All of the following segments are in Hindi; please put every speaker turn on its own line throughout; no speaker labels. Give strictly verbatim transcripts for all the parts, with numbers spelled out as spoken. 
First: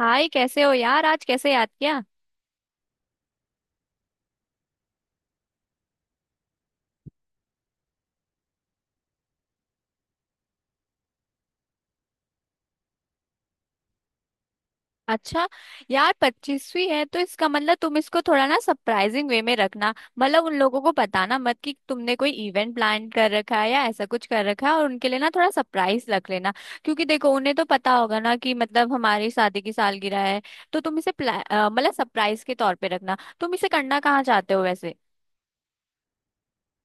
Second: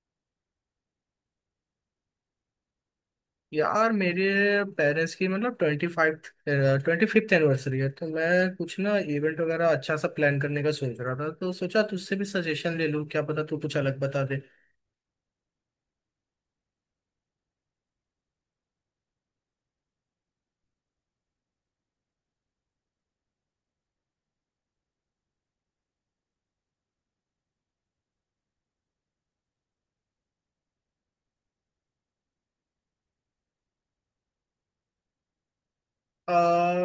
हाय, कैसे हो यार। आज कैसे याद किया।
यार मेरे पेरेंट्स की मतलब twenty five twenty fifth anniversary है। तो मैं कुछ ना इवेंट वगैरह अच्छा सा प्लान करने का सोच रहा था, तो सोचा तुझसे भी सजेशन ले लूँ, क्या पता तू कुछ अलग बता दे।
अच्छा, यार पच्चीसवीं है तो इसका मतलब तुम इसको थोड़ा ना सरप्राइजिंग वे में रखना। मतलब उन लोगों को बताना मत कि तुमने कोई इवेंट प्लान कर रखा है या ऐसा कुछ कर रखा है, और उनके लिए ना थोड़ा सरप्राइज रख लेना। क्योंकि देखो, उन्हें तो पता होगा ना कि मतलब हमारी शादी की सालगिरह है। तो तुम इसे प्ला- अ, मतलब सरप्राइज के तौर पे रखना। तुम इसे करना कहाँ चाहते हो वैसे।
आ,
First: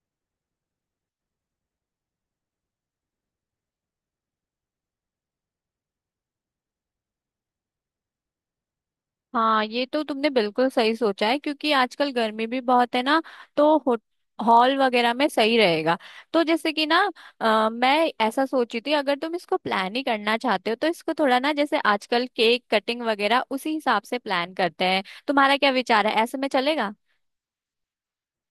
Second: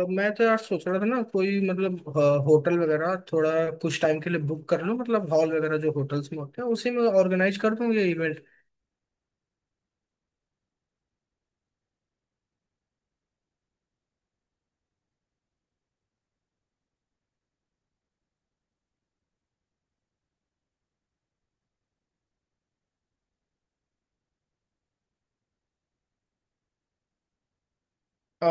मैं तो यार सोच रहा था ना, कोई मतलब होटल वगैरह थोड़ा कुछ टाइम के लिए बुक कर लूँ, मतलब हॉल वगैरह जो होटल्स में होते हैं उसी में ऑर्गेनाइज कर दूँ ये इवेंट।
हाँ, ये तो तुमने बिल्कुल सही सोचा है, क्योंकि आजकल गर्मी भी बहुत है ना। तो हो, हॉल वगैरह में सही रहेगा। तो जैसे कि ना, अ, मैं ऐसा सोची थी, अगर तुम इसको प्लान ही करना चाहते हो तो इसको थोड़ा ना जैसे आजकल केक कटिंग वगैरह उसी हिसाब से प्लान करते हैं। तुम्हारा क्या विचार है, ऐसे में चलेगा।
अ,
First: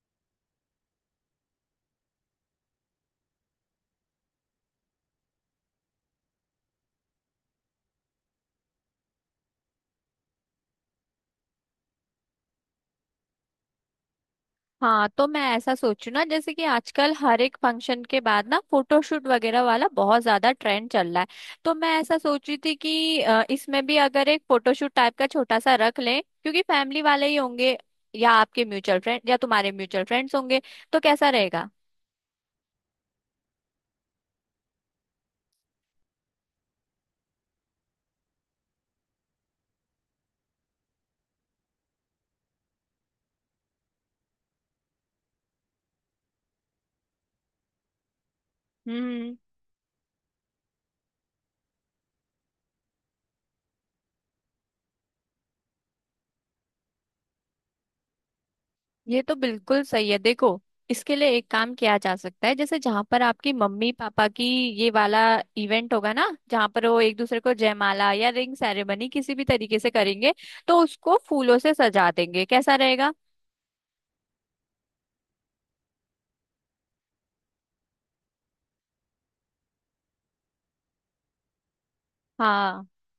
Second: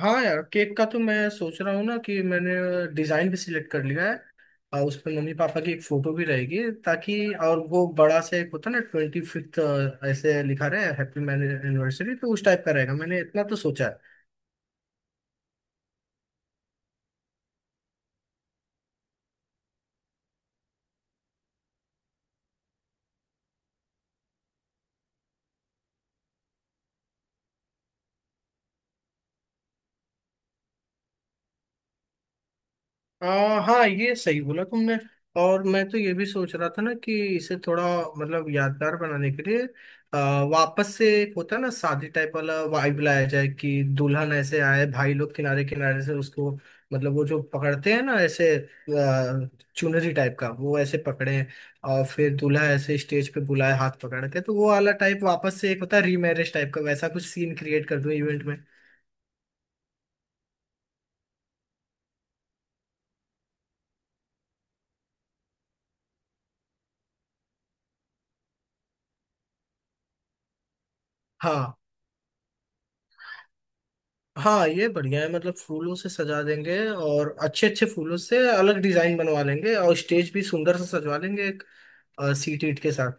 हाँ यार, केक का तो मैं सोच रहा हूँ ना कि मैंने डिजाइन भी सिलेक्ट कर लिया है। अ, उस पर मम्मी पापा की एक फोटो भी रहेगी ताकि, और वो बड़ा सा एक होता है ना ट्वेंटी फिफ्थ, ऐसे लिखा रहे हैप्पी मैरिज एनिवर्सरी, तो उस टाइप का रहेगा, मैंने इतना तो सोचा।
हाँ, तो मैं ऐसा सोचू ना, जैसे कि आजकल हर एक फंक्शन के बाद ना फोटोशूट वगैरह वाला बहुत ज्यादा ट्रेंड चल रहा है। तो मैं ऐसा सोची थी कि अ, इसमें भी अगर एक फोटोशूट टाइप का छोटा सा रख लें, क्योंकि फैमिली वाले ही होंगे या आपके म्यूचुअल फ्रेंड या तुम्हारे म्यूचुअल फ्रेंड्स होंगे। तो कैसा रहेगा।
आ, हाँ, ये सही बोला तुमने। और मैं तो ये भी सोच रहा था ना कि इसे थोड़ा, मतलब यादगार बनाने के लिए, आ, वापस से एक होता है ना शादी टाइप वाला वाइब लाया जाए, कि दुल्हन ऐसे आए, भाई लोग किनारे किनारे से उसको, मतलब वो जो पकड़ते हैं ना ऐसे,
हम्म।
आ, चुनरी टाइप का, वो ऐसे पकड़े, और फिर दूल्हा ऐसे स्टेज पे बुलाए हाथ पकड़ के। तो वो वाला टाइप, वापस से एक होता है रीमैरिज टाइप का, वैसा कुछ सीन क्रिएट कर दूं इवेंट में।
ये तो बिल्कुल सही है। देखो, इसके लिए एक काम किया जा सकता है, जैसे जहां पर आपकी मम्मी पापा की ये वाला इवेंट होगा ना, जहां पर वो एक दूसरे को जयमाला या रिंग सेरेमनी किसी भी तरीके से करेंगे, तो उसको फूलों से
हाँ।
सजा देंगे। कैसा रहेगा।
हाँ ये बढ़िया है, मतलब फूलों से सजा देंगे, और अच्छे अच्छे फूलों से अलग डिजाइन बनवा लेंगे, और स्टेज भी सुंदर से सजवा लेंगे, एक सीट ईट
हाँ।
के साथ।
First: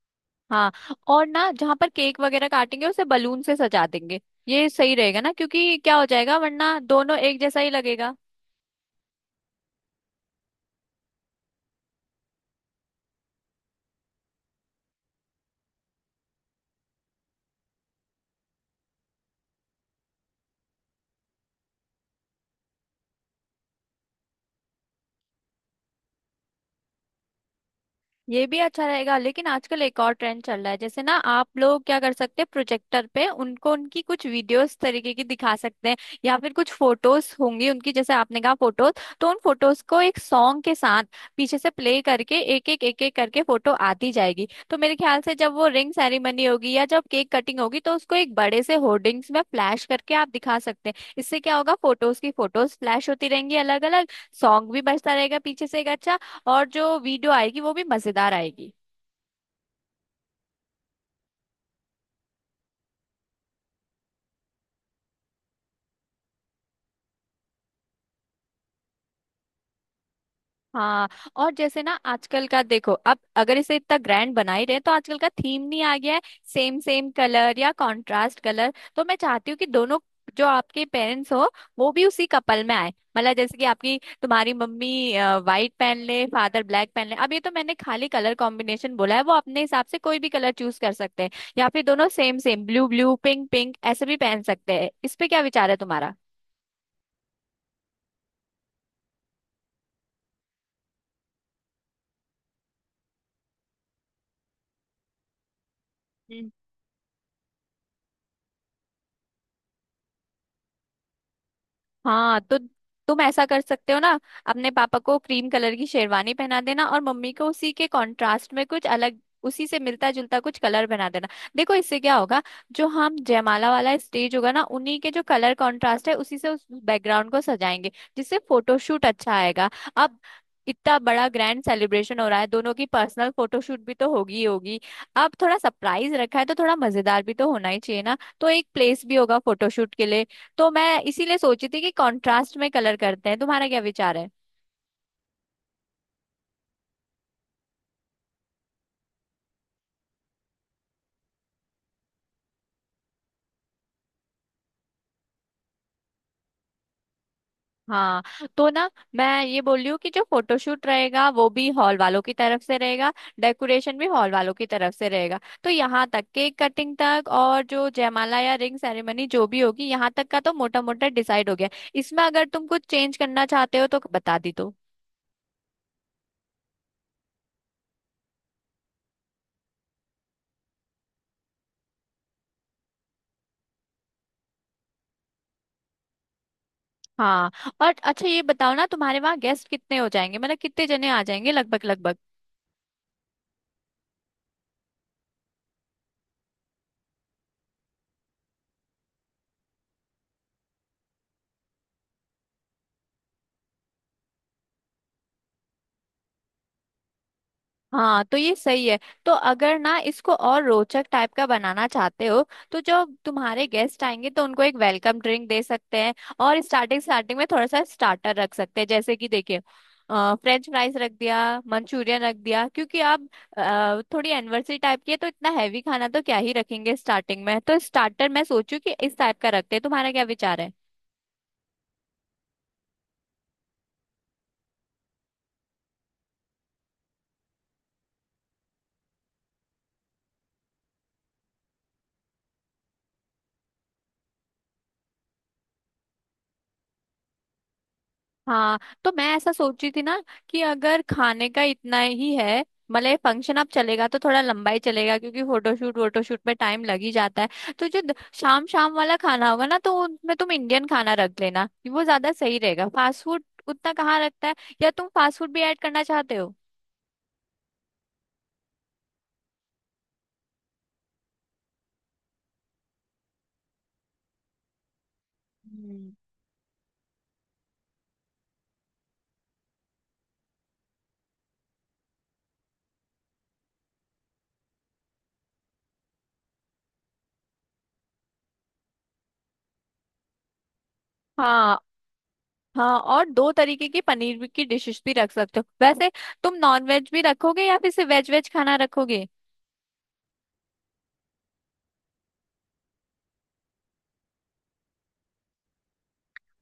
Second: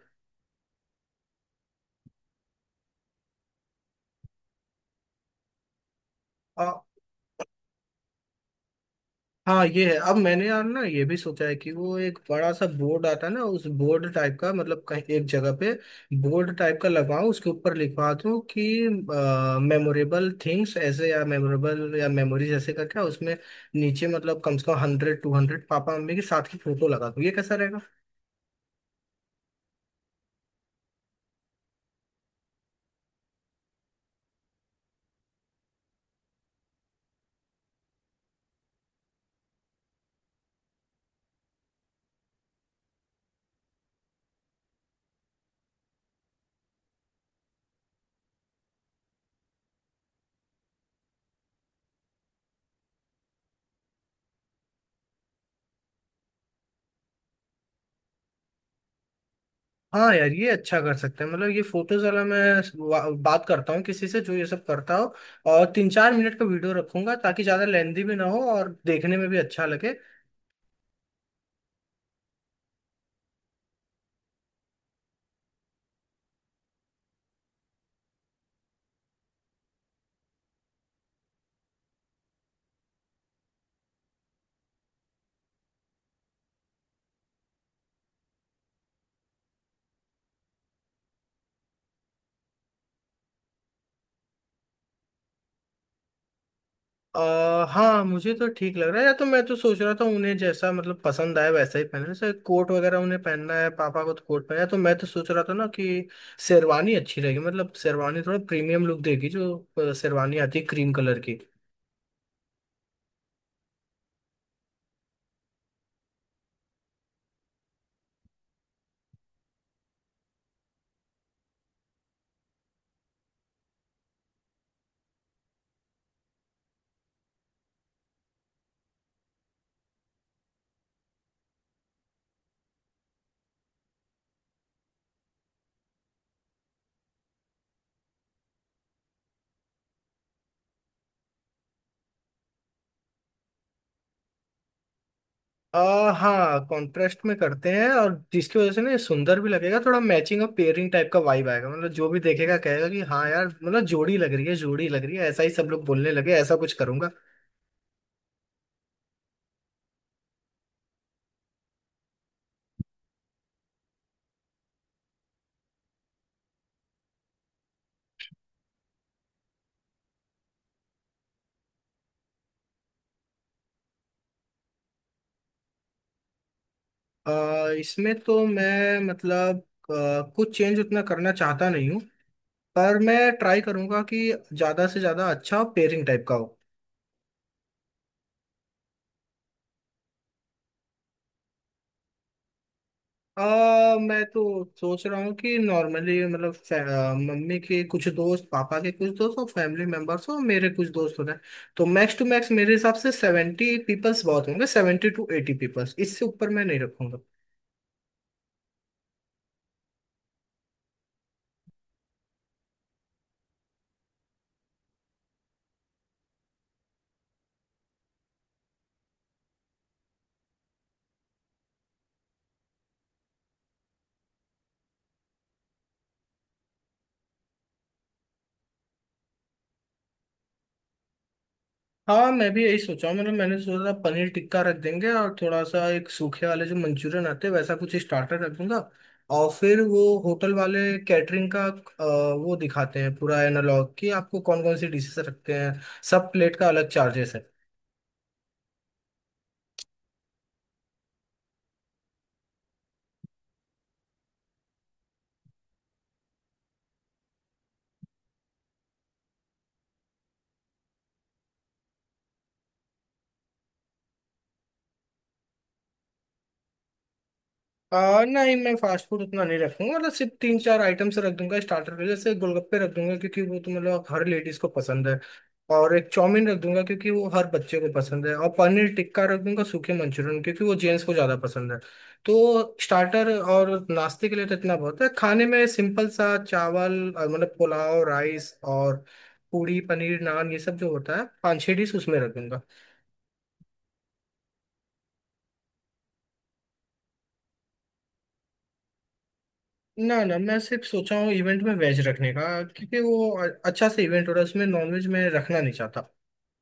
हाँ, और ना जहां पर केक वगैरह काटेंगे उसे बलून से सजा देंगे। ये सही रहेगा ना, क्योंकि क्या हो जाएगा
आ,
वरना दोनों एक जैसा ही लगेगा।
हाँ ये है। अब मैंने यार ना ये भी सोचा है कि वो एक बड़ा सा बोर्ड आता है ना, उस बोर्ड टाइप का, मतलब कहीं एक जगह पे बोर्ड टाइप का लगाऊं, उसके ऊपर लिखवा दूं कि मेमोरेबल थिंग्स ऐसे, या मेमोरेबल, या मेमोरीज, ऐसे करके उसमें नीचे मतलब कम से कम हंड्रेड टू हंड्रेड पापा मम्मी के साथ की फोटो लगा दूं। ये कैसा?
ये भी अच्छा रहेगा, लेकिन आजकल एक और ट्रेंड चल रहा है। जैसे ना, आप लोग क्या कर सकते हैं, प्रोजेक्टर पे उनको उनकी कुछ वीडियोस तरीके की दिखा सकते हैं। या फिर कुछ फोटोज होंगी उनकी, जैसे आपने कहा फोटोज, तो उन फोटोज को एक सॉन्ग के साथ पीछे से प्ले करके एक एक एक एक करके फोटो आती जाएगी। तो मेरे ख्याल से जब वो रिंग सेरेमनी होगी या जब केक कटिंग होगी, तो उसको एक बड़े से होर्डिंग्स में फ्लैश करके आप दिखा सकते हैं। इससे क्या होगा, फोटोज की फोटोज फ्लैश होती रहेंगी अलग अलग, सॉन्ग भी बजता रहेगा पीछे से एक अच्छा, और जो वीडियो आएगी वो भी मजेदार आएगी।
हाँ यार, ये अच्छा कर सकते हैं। मतलब ये फोटोज वाला मैं वा- बात करता हूँ किसी से जो ये सब करता हो। और तीन चार मिनट का वीडियो रखूंगा, ताकि ज्यादा लेंदी भी ना हो और देखने में भी अच्छा लगे।
हाँ, और जैसे ना आजकल का देखो, अब अगर इसे इतना ग्रैंड बना ही रहे, तो आजकल का थीम नहीं आ गया है, सेम सेम कलर या कंट्रास्ट कलर। तो मैं चाहती हूँ कि दोनों, जो आपके पेरेंट्स हो, वो भी उसी कपल में आए। मतलब जैसे कि आपकी तुम्हारी मम्मी वाइट पहन ले, फादर ब्लैक पहन ले। अब ये तो मैंने खाली कलर कॉम्बिनेशन बोला है, वो अपने हिसाब से कोई भी कलर चूज कर सकते हैं। या फिर दोनों same same, blue blue, pink pink ऐसे भी पहन सकते हैं। इस पे क्या विचार है तुम्हारा।
आ, हाँ, मुझे तो ठीक लग रहा है। या तो मैं तो सोच रहा था उन्हें जैसा मतलब पसंद आए वैसा ही पहने, जैसे कोट वगैरह उन्हें पहनना है, पापा को तो कोट पहना है, तो मैं तो सोच रहा था ना कि शेरवानी अच्छी रहेगी, मतलब शेरवानी थोड़ा प्रीमियम लुक देगी, जो अ, शेरवानी आती है क्रीम कलर की।
हाँ, तो तुम ऐसा कर सकते हो ना, अपने पापा को क्रीम कलर की शेरवानी पहना देना और मम्मी को उसी के कंट्रास्ट में कुछ अलग, उसी से मिलता जुलता कुछ कलर बना देना। देखो इससे क्या होगा, जो हम जयमाला वाला स्टेज होगा ना, उन्हीं के जो कलर कंट्रास्ट है उसी से उस बैकग्राउंड को सजाएंगे, जिससे फोटोशूट अच्छा आएगा। अब इतना बड़ा ग्रैंड सेलिब्रेशन हो रहा है, दोनों की पर्सनल फोटोशूट भी तो होगी ही होगी। अब थोड़ा सरप्राइज रखा है तो थोड़ा मजेदार भी तो होना ही चाहिए ना। तो एक प्लेस भी होगा फोटोशूट के लिए। तो मैं इसीलिए सोची थी कि कंट्रास्ट में कलर करते हैं। तुम्हारा क्या विचार है।
आ, हाँ, कॉन्ट्रास्ट में करते हैं, और जिसकी वजह से ना ये सुंदर भी लगेगा, थोड़ा मैचिंग और पेयरिंग टाइप का वाइब आएगा, मतलब जो भी देखेगा कहेगा कि हाँ यार, मतलब जोड़ी लग रही है, जोड़ी लग रही है, ऐसा ही सब लोग बोलने लगे, ऐसा कुछ करूंगा।
हाँ, तो ना मैं ये बोल रही हूँ कि जो फोटोशूट रहेगा वो भी हॉल वालों की तरफ से रहेगा, डेकोरेशन भी हॉल वालों की तरफ से रहेगा। तो यहाँ तक केक कटिंग तक और जो जयमाला या रिंग सेरेमनी जो भी होगी, यहाँ तक का तो मोटा मोटा डिसाइड हो गया। इसमें अगर तुम कुछ चेंज करना चाहते हो तो बता दी तो।
आ, इसमें तो मैं मतलब आ, कुछ चेंज उतना करना चाहता नहीं हूँ, पर मैं ट्राई करूंगा कि ज्यादा से ज्यादा अच्छा पेयरिंग टाइप का हो।
हाँ, और अच्छा ये बताओ ना, तुम्हारे वहाँ गेस्ट कितने हो जाएंगे। मतलब कितने जने आ जाएंगे लगभग लगभग।
आ, मैं तो सोच रहा हूँ कि नॉर्मली, मतलब फै- अ, मम्मी के कुछ दोस्त, पापा के कुछ दोस्त, और फैमिली मेंबर्स और मेरे कुछ दोस्त हो रहे हैं। तो मैक्स टू मैक्स मेरे हिसाब से सेवेंटी पीपल्स बहुत होंगे, सेवेंटी टू एटी पीपल्स, इससे ऊपर मैं नहीं रखूंगा।
हाँ, तो ये सही है। तो अगर ना इसको और रोचक टाइप का बनाना चाहते हो, तो जो तुम्हारे गेस्ट आएंगे तो उनको एक वेलकम ड्रिंक दे सकते हैं। और स्टार्टिंग स्टार्टिंग में थोड़ा सा स्टार्टर रख सकते हैं, जैसे कि देखिए, फ्रेंच फ्राइज रख दिया, मंचूरियन रख दिया, क्योंकि आप अ, थोड़ी एनिवर्सरी टाइप की है। तो इतना हैवी खाना तो क्या ही रखेंगे स्टार्टिंग में, तो स्टार्टर मैं सोचू कि इस टाइप का रखते हैं। तुम्हारा क्या विचार है।
हाँ, मैं भी यही सोचा हूँ। मतलब मैंने सोचा था पनीर टिक्का रख देंगे, और थोड़ा सा एक सूखे वाले जो मंचूरियन आते हैं वैसा कुछ स्टार्टर रख दूंगा। और फिर वो होटल वाले कैटरिंग का अ, वो दिखाते हैं पूरा एनालॉग कि आपको कौन कौन सी डिशेस रखते हैं, सब प्लेट का अलग चार्जेस है।
हाँ, तो मैं ऐसा सोची थी ना, कि अगर खाने का इतना ही है, मतलब ये फंक्शन अब चलेगा तो थोड़ा लंबा ही चलेगा, क्योंकि फोटोशूट वोटोशूट में टाइम लग ही जाता है। तो जो द- शाम शाम वाला खाना होगा ना, तो उनमें तुम इंडियन खाना रख लेना, वो ज्यादा सही रहेगा। फास्ट फूड उतना कहाँ रखता है, या तुम फास्ट फूड भी ऐड करना चाहते हो।
आ, नहीं, मैं फास्ट फूड उतना नहीं रखूंगा, मतलब सिर्फ तीन चार आइटम से रख दूंगा स्टार्टर में, जैसे गोलगप्पे रख दूंगा क्योंकि वो तो मतलब हर लेडीज को पसंद है, और एक
हम्म।
चाउमीन रख दूंगा क्योंकि वो हर बच्चे को पसंद है, और पनीर टिक्का रख दूंगा, सूखे मंचूरियन, क्योंकि वो जेंट्स को ज्यादा पसंद है। तो स्टार्टर और नाश्ते के लिए तो इतना बहुत है। खाने में सिंपल सा चावल, और मतलब पुलाव राइस, और पूड़ी, पनीर, नान, ये सब जो होता है पाँच छः
हाँ।
डिश उसमें रख दूंगा।
हाँ, और दो तरीके की पनीर की डिशेस भी रख सकते हो वैसे। तुम नॉन वेज भी रखोगे या फिर सिर्फ वेज वेज खाना रखोगे।
ना ना, मैं सिर्फ सोचा हूँ इवेंट में वेज रखने का, क्योंकि वो अ- अच्छा सा इवेंट हो रहा है, उसमें नॉनवेज मैं रखना नहीं चाहता।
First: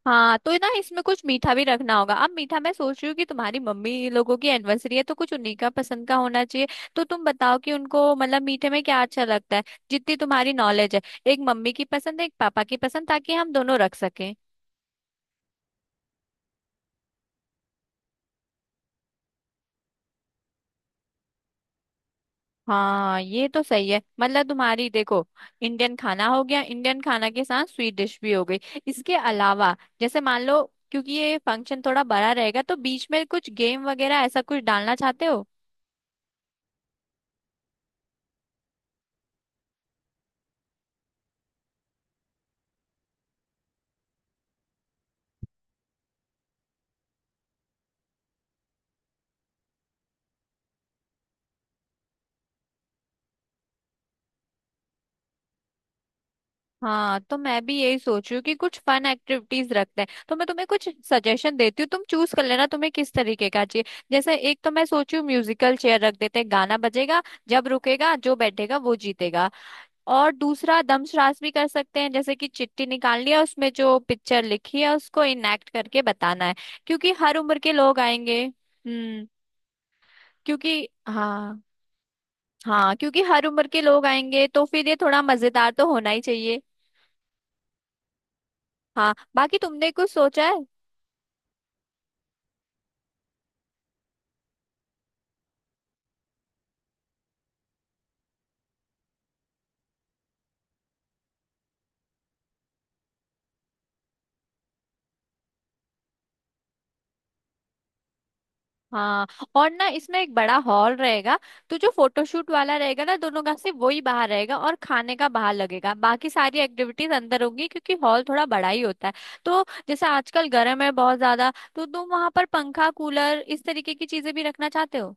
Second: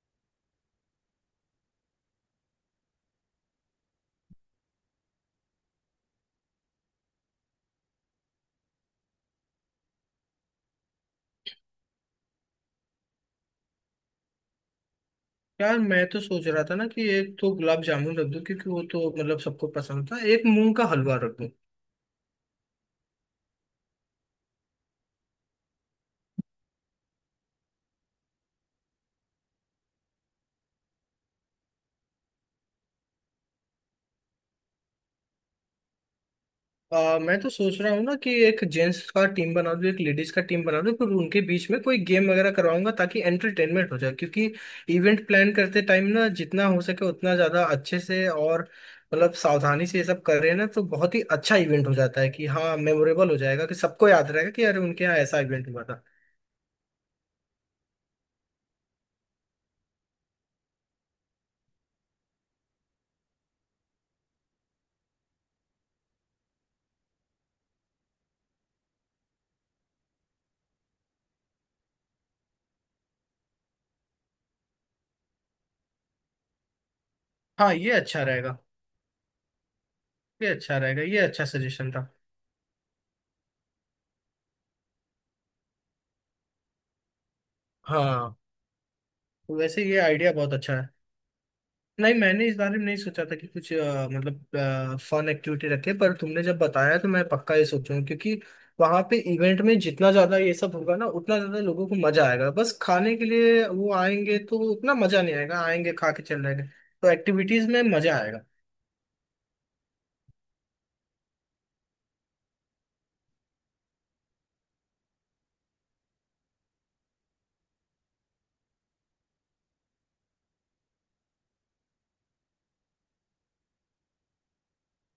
हाँ, तो ना इसमें कुछ मीठा भी रखना होगा। अब मीठा मैं सोच रही हूँ कि तुम्हारी मम्मी लोगों की एनिवर्सरी है, तो कुछ उन्हीं का पसंद का होना चाहिए। तो तुम बताओ कि उनको मतलब मीठे में क्या अच्छा लगता है, जितनी तुम्हारी नॉलेज है। एक मम्मी की पसंद, एक पापा की पसंद, ताकि हम दोनों रख सकें।
यार मैं तो सोच रहा था ना कि एक तो गुलाब जामुन रख दूँ क्योंकि वो तो मतलब सबको पसंद था, एक मूंग का हलवा रख दूँ।
हाँ ये तो सही है। मतलब तुम्हारी देखो, इंडियन खाना हो गया, इंडियन खाना के साथ स्वीट डिश भी हो गई। इसके अलावा जैसे मान लो, क्योंकि ये फंक्शन थोड़ा बड़ा रहेगा, तो बीच में कुछ गेम वगैरह ऐसा कुछ डालना चाहते हो।
आ, मैं तो सोच रहा हूँ ना कि एक जेंट्स का टीम बना दूँ, एक लेडीज का टीम बना दूँ, फिर उनके बीच में कोई गेम वगैरह करवाऊंगा, ताकि एंटरटेनमेंट हो जाए। क्योंकि इवेंट प्लान करते टाइम ना, जितना हो सके उतना ज्यादा अच्छे से और मतलब सावधानी से ये सब कर रहे हैं ना, तो बहुत ही अच्छा इवेंट हो जाता है, कि हाँ मेमोरेबल हो जाएगा, कि सबको याद रहेगा कि अरे उनके यहाँ ऐसा इवेंट हुआ था।
हाँ, तो मैं भी यही सोच रही हूँ कि कुछ फन एक्टिविटीज रखते हैं। तो मैं तुम्हें कुछ सजेशन देती हूँ, तुम चूज कर लेना तुम्हें किस तरीके का चाहिए। जैसे एक तो मैं सोच रही हूँ म्यूजिकल चेयर रख देते हैं, गाना बजेगा, जब रुकेगा जो बैठेगा वो जीतेगा। और दूसरा दमश्रास भी कर सकते हैं, जैसे कि चिट्ठी निकालनी है, उसमें जो पिक्चर लिखी है उसको इनएक्ट करके बताना है, क्योंकि हर उम्र के
हाँ ये
लोग
अच्छा
आएंगे।
रहेगा।
हम्म।
ये अच्छा
क्योंकि
रहेगा, ये अच्छा
हाँ।
सजेशन था।
हाँ, क्योंकि हर उम्र के लोग आएंगे तो फिर ये थोड़ा मजेदार तो होना ही चाहिए।
हाँ,
हाँ,
तो
बाकी
वैसे
तुमने
ये
कुछ
आइडिया
सोचा
बहुत
है।
अच्छा है। नहीं, मैंने इस बारे में नहीं सोचा था कि कुछ अ, मतलब फन एक्टिविटी रखे, पर तुमने जब बताया तो मैं पक्का ये सोचूंगा, क्योंकि वहां पे इवेंट में जितना ज्यादा ये सब होगा ना उतना ज्यादा लोगों को मजा आएगा, बस खाने के लिए वो आएंगे तो उतना मजा नहीं आएगा, आएंगे खा के चल जाएंगे, तो एक्टिविटीज में मजा आएगा।
हाँ, और ना इसमें एक बड़ा हॉल रहेगा, तो जो फोटोशूट वाला रहेगा ना दोनों का, सिर्फ वही बाहर रहेगा और खाने का बाहर लगेगा, बाकी सारी एक्टिविटीज अंदर होंगी, क्योंकि हॉल थोड़ा बड़ा ही होता है। तो जैसे आजकल गर्म है बहुत ज्यादा, तो तुम वहां पर पंखा, कूलर इस तरीके की चीजें भी रखना चाहते हो।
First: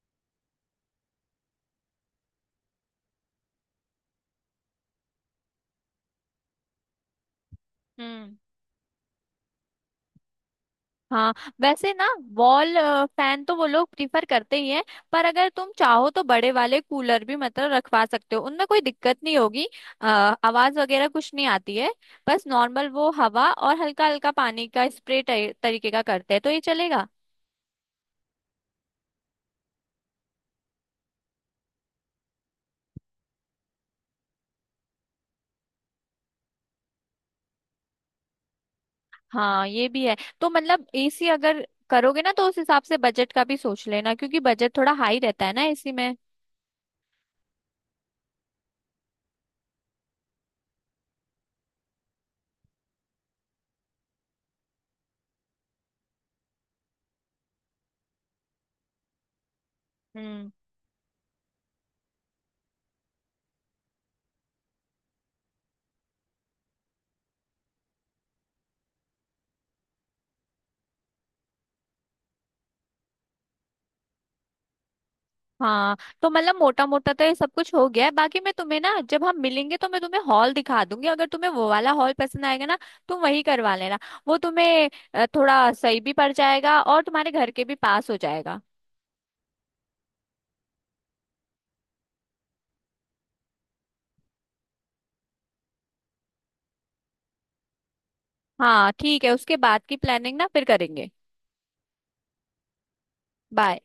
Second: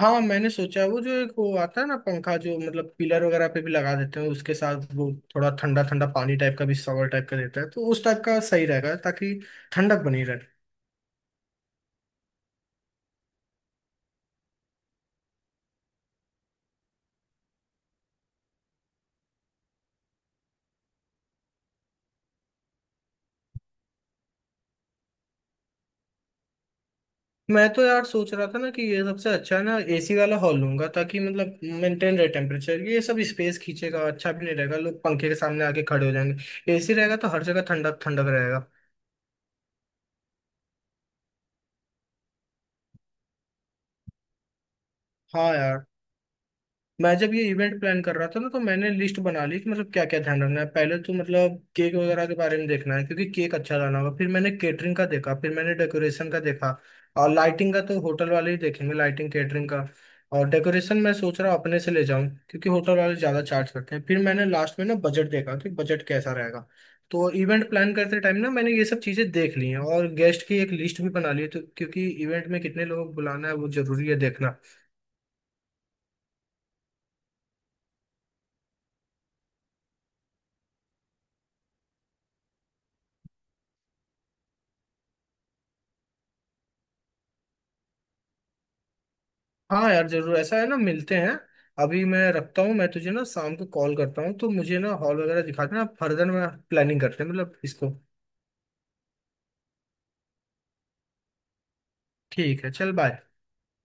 हाँ, मैंने सोचा है, वो जो एक वो आता है ना पंखा, जो मतलब पिलर वगैरह पे भी लगा देते हैं, उसके साथ वो थोड़ा ठंडा ठंडा पानी टाइप का भी सवर टाइप का देता है, तो उस टाइप
हम्म।
का सही रहेगा, ताकि ठंडक बनी रहे।
हाँ, वैसे ना वॉल फैन तो वो लोग प्रीफर करते ही हैं, पर अगर तुम चाहो तो बड़े वाले कूलर भी मतलब रखवा सकते हो, उनमें कोई दिक्कत नहीं होगी। अ, आवाज वगैरह कुछ नहीं आती है, बस नॉर्मल वो हवा और हल्का हल्का पानी का स्प्रे तरीके का करते हैं, तो ये चलेगा।
मैं तो यार सोच रहा था ना कि ये सबसे अच्छा है ना, एसी वाला हॉल लूंगा, ताकि मतलब मेंटेन रहे टेम्परेचर। ये सब स्पेस खींचेगा, अच्छा भी नहीं रहेगा, लोग पंखे के सामने आके खड़े हो जाएंगे। एसी रहेगा तो हर जगह ठंडक ठंडक रहेगा।
हाँ ये भी है। तो मतलब एसी अगर करोगे ना, तो उस हिसाब से बजट का भी सोच लेना, क्योंकि बजट थोड़ा हाई रहता है
हाँ
ना
यार,
एसी में।
मैं जब ये इवेंट प्लान कर रहा था ना तो मैंने लिस्ट बना ली कि मतलब क्या क्या ध्यान रखना है, पहले तो मतलब केक वगैरह के बारे में देखना है क्योंकि केक अच्छा लाना होगा, फिर मैंने केटरिंग का देखा, फिर मैंने डेकोरेशन का देखा, और लाइटिंग का तो होटल वाले ही देखेंगे, लाइटिंग केटरिंग का, और
हम्म।
डेकोरेशन मैं सोच रहा हूँ अपने से ले जाऊँ क्योंकि होटल वाले ज़्यादा चार्ज करते हैं, फिर मैंने लास्ट में ना बजट देखा कि बजट कैसा रहेगा। तो इवेंट प्लान करते टाइम ना मैंने ये सब चीज़ें देख ली हैं, और गेस्ट की एक लिस्ट भी बना ली है, तो क्योंकि इवेंट में कितने लोग बुलाना है वो ज़रूरी है देखना।
हाँ, तो मतलब मोटा मोटा तो ये सब कुछ हो गया है। बाकी मैं तुम्हें ना जब हम मिलेंगे तो मैं तुम्हें हॉल दिखा दूंगी। अगर तुम्हें वो वाला हॉल पसंद आएगा ना, तुम वही करवा लेना। वो तुम्हें अ, थोड़ा सही भी पड़ जाएगा और तुम्हारे घर के भी पास हो जाएगा।
हाँ यार जरूर। ऐसा है ना, मिलते हैं। अभी मैं रखता हूँ, मैं तुझे ना शाम को कॉल करता हूँ, तो मुझे ना हॉल वगैरह दिखा देना, फर्दर मैं प्लानिंग करते हैं, मतलब इसको।
हाँ ठीक है, उसके बाद की प्लानिंग ना फिर करेंगे।
ठीक है, चल बाय।
बाय।